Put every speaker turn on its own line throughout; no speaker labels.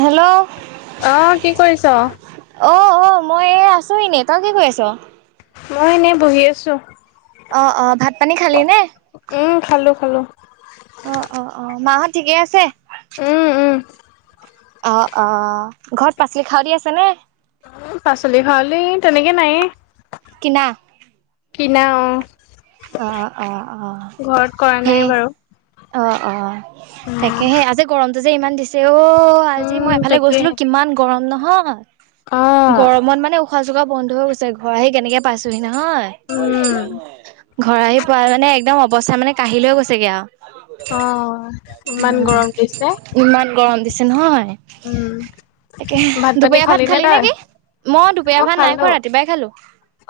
Hello
অ', কি কৰিছ?
অ অ মই আছো এনে তই কি কৰি আছ।
মই এনেই বহি আছো
অ অ ভাত পানী খালি নে।
উম, খালো খালো।
অ অ অ মাহত ঠিকে আছে
উম, উম,
অ অ ঘৰত পাচলি খাৱ দি আছে নে।
পাচলি খাউলি তেনেকে নাইয়ে।
কিনা।
কিনা অ
অ অ অ
ঘৰত কৰা নাই
সেই
বাৰু।
অ অ তাকে সেই আজি গৰমটো যে ইমান দিছে অ আজি
উম,
মই এফালে
তাকে
গৈছিলো কিমান গৰম নহয়
অ',
গৰমত মানে উশা উশাহ-চোখা বন্ধ হৈ গৈছে ঘৰ আহি কেনেকে পাইছোহি নহয়।
উম,
ঘৰ আহি পোৱ মানে একদম অৱস্থা মানে কাঢি লৈ গৈছেগে আও। উ
অ'। ইমান গৰম দিছে।
ইমান গৰম দিছে নহয়।
উম,
তাকে
ভাত পানী
দুপৰীয়া ভাত
নে
খালি
তই?
নেকি মই দুপৰীয়া ভাত নাই খোৱা ৰাতিপুৱাই খালো।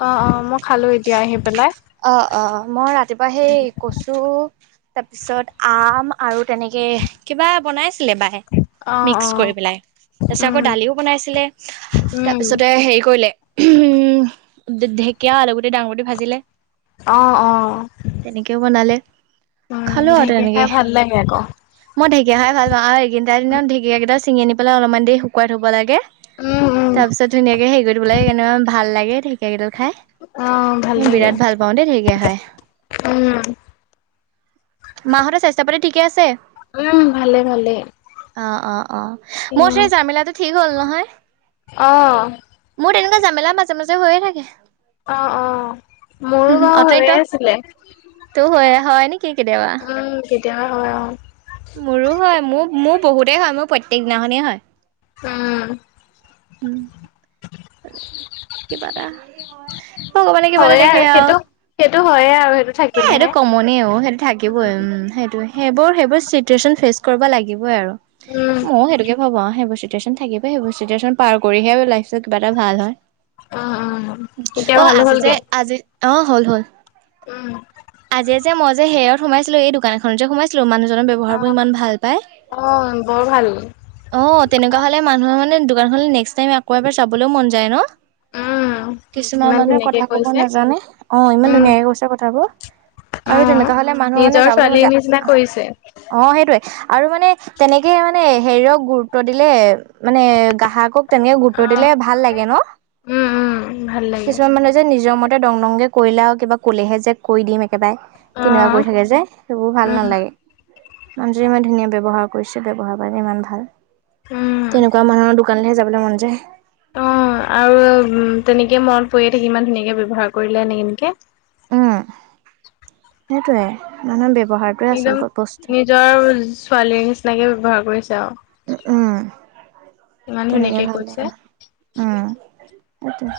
অ অ মই খালো এতিয়া আহি পেলাই।
অ অ মই ৰাতিপুৱা সেই কচু তাৰপিছত আম আৰু তেনেকে কিবা বনাইছিলে বাই।
অ',
মিক্স
অ',
কৰি পেলাই তাৰপিছত
উম,
আকৌ দালিও বনাইছিলে
উম,
তাৰপিছতে হেৰি কৰিলে উম ঢেকীয়া আলু গুটি ডাঙবদি ভাজিলে।
অ', অ',
তেনেকেও বনালে।
উম,
খালো আৰু
ঢেঁকীয়া খাই
তেনেকে
ভাল লাগে আকৌ।
মই ঢেকীয়া খাই ভাল পাও আৰু এইকেদিনত ঢেকীয়াকেইডাল চিঙি আনি পেলাই অলপমান দেৰি শুকুৱাই থ'ব লাগে,
উম, উম,
তাৰপিছত ধুনীয়াকে হেৰি কৰি দিব লাগে কেনেকোৱা ভাল লাগে। ঢেকীয়াকেইদাল
অ ভাল লাগে।
ব [inaudible] ওঁ দে থঠকে খাই
উম।
মাহঁতে স্বাস্থ্য পাতি ঠিকে আছে?
উম, ভালে ভালে।
অ অ অ মোৰ
উম,
সেই জামিলাটো ঠিক হ'ল নহয়।
অ',
মোৰ তেনেকোৱা জামেলা মাজে মাজে হৈয়ে থাকে।
অ', অ'। মোৰো বা
অথনি
হৈয়েই
তই
আছিলে
তো হয় হয় নেকি কেতিয়াবা
উম তেতিয়াহে হয় অ
মোৰো হয় মোৰ মোৰ বহুতেই হয় মোৰ প্ৰত্যেক দিনাখনেই হয়।
উম
উম কিবা এটা ভগৱানে কিবা এটা
হয়ে
দেখে
আৰু
আও
সেইটো সেইটো হয়ে আৰু সেইটো
এ সেইটো
থাকিলেহে।
কমনে অ সেইটো থাকিবই উম সেইটোয়ে। সেইবোৰ সেইবোৰ চিটুৱেচন ফেচ কৰিব লাগিবই আৰু
উম,
মইয়ো সেইটোকে ভাবো অআও সেইবুলি। চিটুৱেচন থাকিব সেইবোৰ চিটুৱেচন পাৰ কৰিহে লাইফটো কিবা এটা ভাল হয়।
উম, উম। এতিয়া
অ
ভালো
আজি যে
হ'লগে।
আজি অ হ'ল হ'ল।
উম!
আজি যে মই যে হেয়ৰত সোমাইছিলো এই দোকান এখনত যে সোমাইছিলো মানুহ ব্যৱহাবোৰ
অ',
ইমান ভাল পায়
অ', বৰ ভাল।
অ তেনেকোৱা হ'লে মানুহ মানে দোকানখনলৈ নেক্সট টাইম আকৌ এবাৰ যাবলৈও মন যায় ন
উম,
কিছুমান
ইমান
মানুহে
ধুনীয়াকে
কথা কব
কৰিছে।
নাজানে অ ইমান
উম,
ধুনীয়াকে কৈছে কথাবোৰ আৰু
অ'।
তেনেকোৱা হলে মানুহৰ মানে
নিজৰ
যাবলৈ মন
ছোৱালীৰ
যায়
নিচিনা কৰিছে।
অ সেইটোয়ে আৰু মানে তেনেকে মানে হেৰিয়ক গুৰুত্ব দিলে মানে গ্ৰাহকক তেনেকে গুৰুত্ব দিলে
অ',
ভাল লাগে ন
উম, উম, ভাল লাগে।
।কিছুমান মানুহ যে নিজৰ মত টা দং ডংগে কৰিলে আৰু কিবা ক'লেহে যে কৰি দিম। একেবাৰে, তেনেকুৱা
অ',
কৈ থাকে যে সেইবোৰ ভাল
উম,
নালাগে। মানুহ যে ইমান ধুনীয়া ব্যৱহাৰ কৰিছে ব্যৱহাৰ পাতি ইমান ভাল
উম।
।তেনেকুৱা মানুহৰ দোকানলৈহে যাব যাবলে মন যায়।
অ আৰু তেনেকে মনত পৰিয়ে থাকি ইমান ধুনীয়াকে ব্যৱহাৰ কৰিলে এনে এনেকে।
উম, সেইটোয়ে মানুহে বে
একদম নিজৰ ছোৱালীৰ নিচিনাকে ব্যৱহাৰ কৰিছে। আৰু।
উম,
ইমান
তেনেকে
ধুনীয়াকে
ভাল
কৈছে,
লাগে উম। সেইটোৱেই,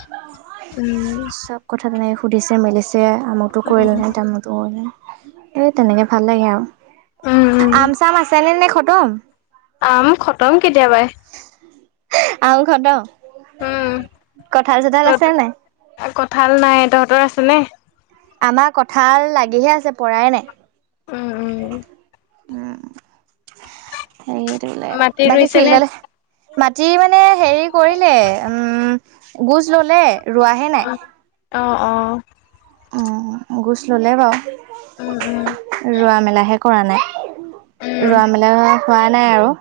উম,
চব কথা তেনেকে সুধিছে মেলিছে যে আমুকটো
উম,
কৰিলেনে, তামুকটো কৰিলেনে, এই তেনেকে ভাল লাগে আৰু।
উম, উম।
আম চাম আছে নে নে খটম?
আম খতম কেতিয়াবাই।
আম খটম।
উম,
নাই?
তহত কঠাল নাই, তহঁতৰ আছে নে?
আমাৰ কঁঠাল লাগিহে আছে পৰাই
উম,
নাই।
উম,
উম, সেই দিলে
মাটি
বাকী
ৰুইছে নে?
ফিল্ডলে মাটি মানে হেৰি কৰিলে উম গুছ ললে ৰোৱাহে নাই?
অ', অ।
উম গোছ ললে বাৰু,
উম, উম,
ৰোৱা মেলাহে কৰা নাই।
উম,
ৰোৱা মেলা হোৱা নাই আৰু।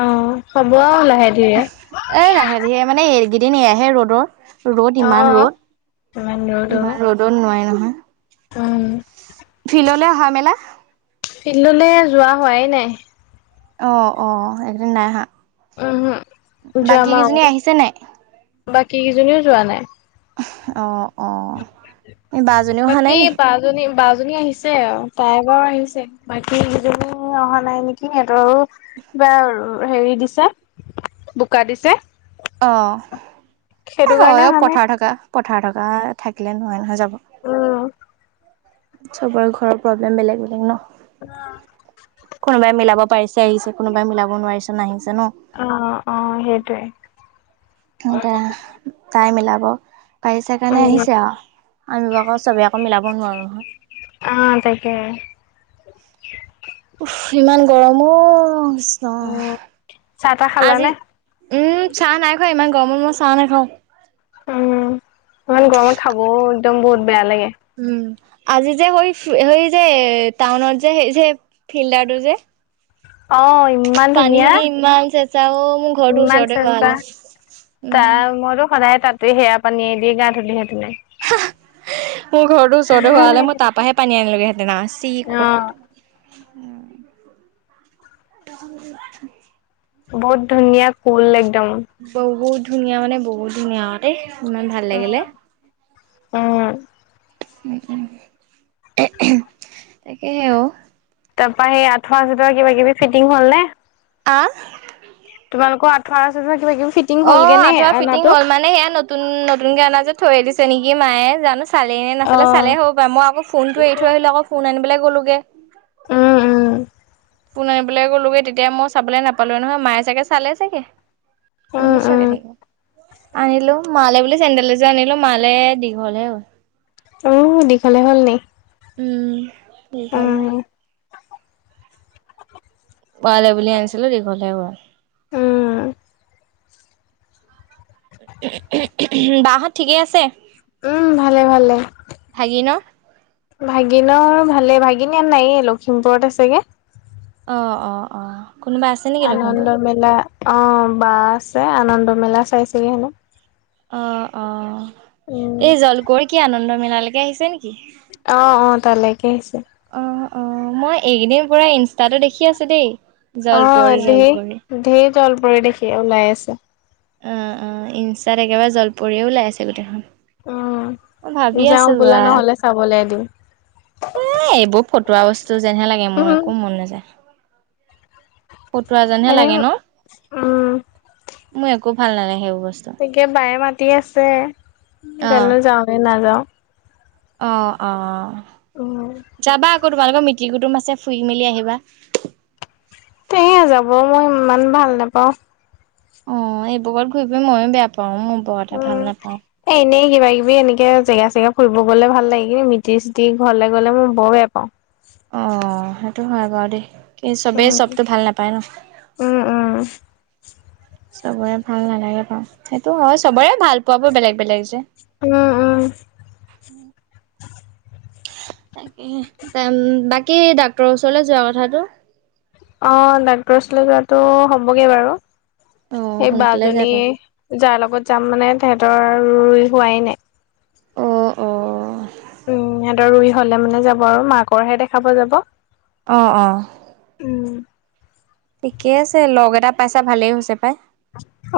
অ হ'ব আও লা
এ লাহে ধীৰে মানে এইকেইদিন এই আহে ৰ'দৰ ৰ'দ ইমান
অ',
ৰ'দ,
ইমান ৰ'দ
ইমান
অ',
ৰ'দত নোৱাৰে নহয়।
উম,
ফিললে অহা মেলা।
ফিল্ডলৈ যোৱা হোৱাই নাই।
অ অ এইকেইদিন নাইঅহা।
উমহু যাম আও
আহিছে নাই
বাকী কেইজনীও যোৱা নাই।
অ। এই বা জনীও অহা নাই
বাকী
নি
বা জনী বা জনী আহিছে আৰু তাই। ৰ আহিছে, বাকী কিজনী অহা নাই নেকি সিহঁতৰো কিবা হেৰি দিছে, বোকা দিছে।
অ, এ
সেইটো কাৰণে
হয় অ
অহা নাই
পথাৰ থকা পথাৰ থকা থাকিলে নোৱাৰে নহয় যা
উম।
চবৰে ঘৰৰ প্ৰব্লেম বেলেগ বেলেগ ন।
উম।
কোনোবাই মিলাব পাৰিছে আহিছে, কোনোবাই মিলাব নোৱাৰিছে নাহি
অ অ সেইটোৱে।
উম তা, তাই মিলাব পাৰিছে কাৰণে
উম
আহিছে আৰু। আমিবোৰ আকৌ চবে আকৌ মিলাব নোৱাৰো নহয়।
অ তাকে।
ইমান গৰম অ। অ,
উম চাহ তাহ
আজি
খালানে
উম চাহ নাই খোৱা ইমান গৰমত মই চাহ নেখাওঁ।
উম, ইমান গৰমত খাবও একদম বহুত বেয়া লাগে।
উম আজি যে হৈ ফি সেই যে টাউনত যে সেই যে ফিল্ডাৰটো যে
অ ইমান ধুনীয়া
পানীখিনি ইমান চেচ
ইমান চেচা, তা
উম
মইতো সদায়ে তাত ত সেয়া পানীয়ে এদিয়ে গা ধুলিহেতেনে।
হা হা মোৰ ঘৰটোৰ ওচৰতে হোৱা হলে মই
অ',
তাৰ পৰাহে পানী আনিলোগেহেঁতেন চি ক'ত। উম। [unintelligible]
বহুত ধুনীয়া কুল লাগি।
বহুত ধুনীয়া মানে বহুত ধুনীয়াতে। ইমান ভাল লাগিলে।
উম,
তাকেহেও।
তাৰ পৰা সেই আঠুৱা আঠুৱা কিবা কিবি ফিটিং হল নে।
আহ।
তেওঁলোকৰ আঠোৱা আছে যে।
অ আঠুৱা ফিটিং হল মানে সেয়া নতুন নতুনকে আনা যে থৈ দিছে নেকি মায়ে জানো। চালে নে নেচালে
অ',
চালে হবা মই আকৌ ফৌনটো এৰি থৈ আহিলো আকৌ ফোন আনিবলে গ'লোগে।
উম, উম,
ফোন আনিবলৈ গ'লোগে তেতিয়া মই চাবলৈ নাপালো নহয় মায়ে চাগে চালে চাগে। কত
উম, উম,
নোচোৱাকে থাকিব আনিলো। মালে বুলি চেণ্ডেল এযোৰ আনিলো মালে দীঘল হে হ'ল।
উ দীঘলে হ'ল নি।
উম দীঘল
উম,
হ'ল। মালে বুলি আনিছিলো দীঘল হে ওৱা।
উম,
বাহত ঠিকেই আছে।
উম, ভালে ভালে।
ভাগি ন।
ভাগিনৰ ভালে ভাগিন ইয়াত নাই লখিমপুৰত আছে গে।
অঁ অঁ অঁ।
আনন্দ মেলা অ বা আছে আনন্দ মেলা চাইছেগে হেনো।
অ অ
উম,
এই জলকোৱৰ কি আনন্দ মিলালৈকে আহিছে নেকি?
অহ অ তালৈকে আহিছে।
অ', অ মই এইকেইদিন পোৰা ইনষ্টাতো দেখি আছো দেই জলকোৱৰি জলকোৱৰি।
জল পৰি দেখি ওলাই আছে
অ অ ইনচাত একেবাৰে জলপৰিয়ে ওলাই আছে গোটেইখন অ ভাবি
যাওঁ
আছো
ব'লা
বা
নহ'লে চাবলৈ এদিন।
এ এইবোৰ ফ- তোৱা বস্তু যেনহে লাগে মোৰ একো মন নাযায়। ফতোৱা যেনহে
এনে
লাগে ন
উম,
মোৰ একো ভাল নালাগে সেইবোৰ। বস্তু
গতিকে বায়ে মাতি আছে
অ',
জানো যাওৱে নাযাও।
অ অ।
অ।
যাবা আকৌ তোমালোকৰ মিতিৰ কুটুম আছে ফুই মেলি আহিবা।
তেওঁ যাব মই ইমান ভাল নাপাওঁ।
অ এইবোৰত ঘূৰি ফুৰিব ময়ো বেয়া পাওঁ মোৰ বৰটা
উম।
ভাল নাপাওঁ।
জেঙা চেগা ফুৰিব গ'লে ভাল লাগে কিন্তু মিতি চিতি ঘৰলে গ'লে মই বৰ বেয়া পাওঁ।
অ সেইটো হয় বাৰু দেই কি চবেই
উম,
চবতটো ভাল নাপায় ন।
উম, উম,
চবৰে ভাল নালাগে ভওঁ সেইটো হয় চবৰে ভাল পোৱাবোৰ বেলেগ বেলেগ যে।
উম উম।
তাকে বাকী ডাক্তৰৰ ওচৰলৈ যোৱা কথাটো।
অ ডাক্তৰ উচলে যোৱাটো হবগে বাৰু।
অ
সেই বা
সোনকালে
জনী
যাবা
যাৰ লগত যাম মানে থেট। তৰ ৰুই হোৱাই নাই।
অ অ।
উম সিহঁতৰ ৰুই হলে মানে যাব আৰু মাকৰ হে দেখাব যাব।
অহ অহ
উম
ঠিকে আছে লগ এটা পাইছা ভালেই হৈছে। পাই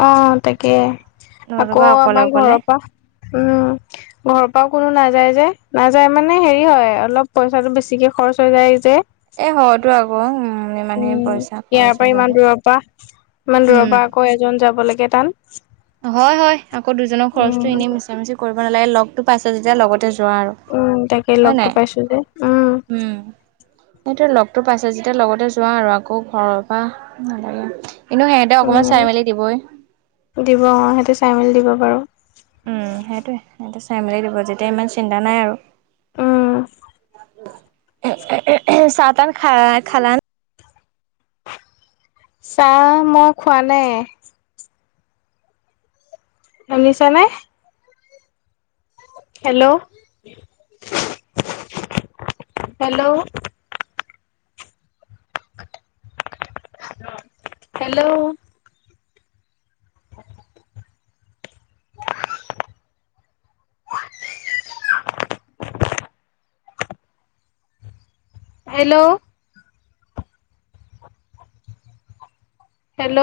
অ তাকে। আকৌ
নতুবা অকলে
আমাৰ
অকলে
ঘৰৰ পৰা উম ঘৰৰ পৰা কোনো নাযায় যে নাযায় মানে হেৰি হয় অলপ পইচাটো বেছিকে খৰচ হৈ যায় যে।
এ হয়তো আকৌ উম ইমানখিনি
উম
পইচা
ইয়াৰ
খৰচ
পৰা
হৈ
ইমান
যাব
দূৰৰ পৰা ইমান দূৰৰ পৰা
উম
আকৌ এজন জাব লাগে টান।
হয় হয় আকৌ দুজনৰ
উম,
খৰচটো এনেই মিছা মিছি কৰিব নালাগে, লগতো পাইছ যেতিয়া লগতে যোৱা আৰু,
উম, তাকে
হয়
লগটো
নাই?
পাইছো যে
উম। সটো লগতো পাইছে যেতিয়া লগতে যোৱা আৰু আকৌ ঘৰৰ পৰা নালাগে আও, এনেও সিহঁতক অকমান
উম।
চাই মেলি দিবই।
দিব অ সেইটো চাই মেলি দিব পাৰো।
উম সেইটোৱে চাই মেলি দিব যেতিয়া ইমান চিন্তা নাই আৰু।
উম।
চা তা খা খালান
চাহ মই খোৱা নাই। শুনিছানে? Hello hello hello hello hello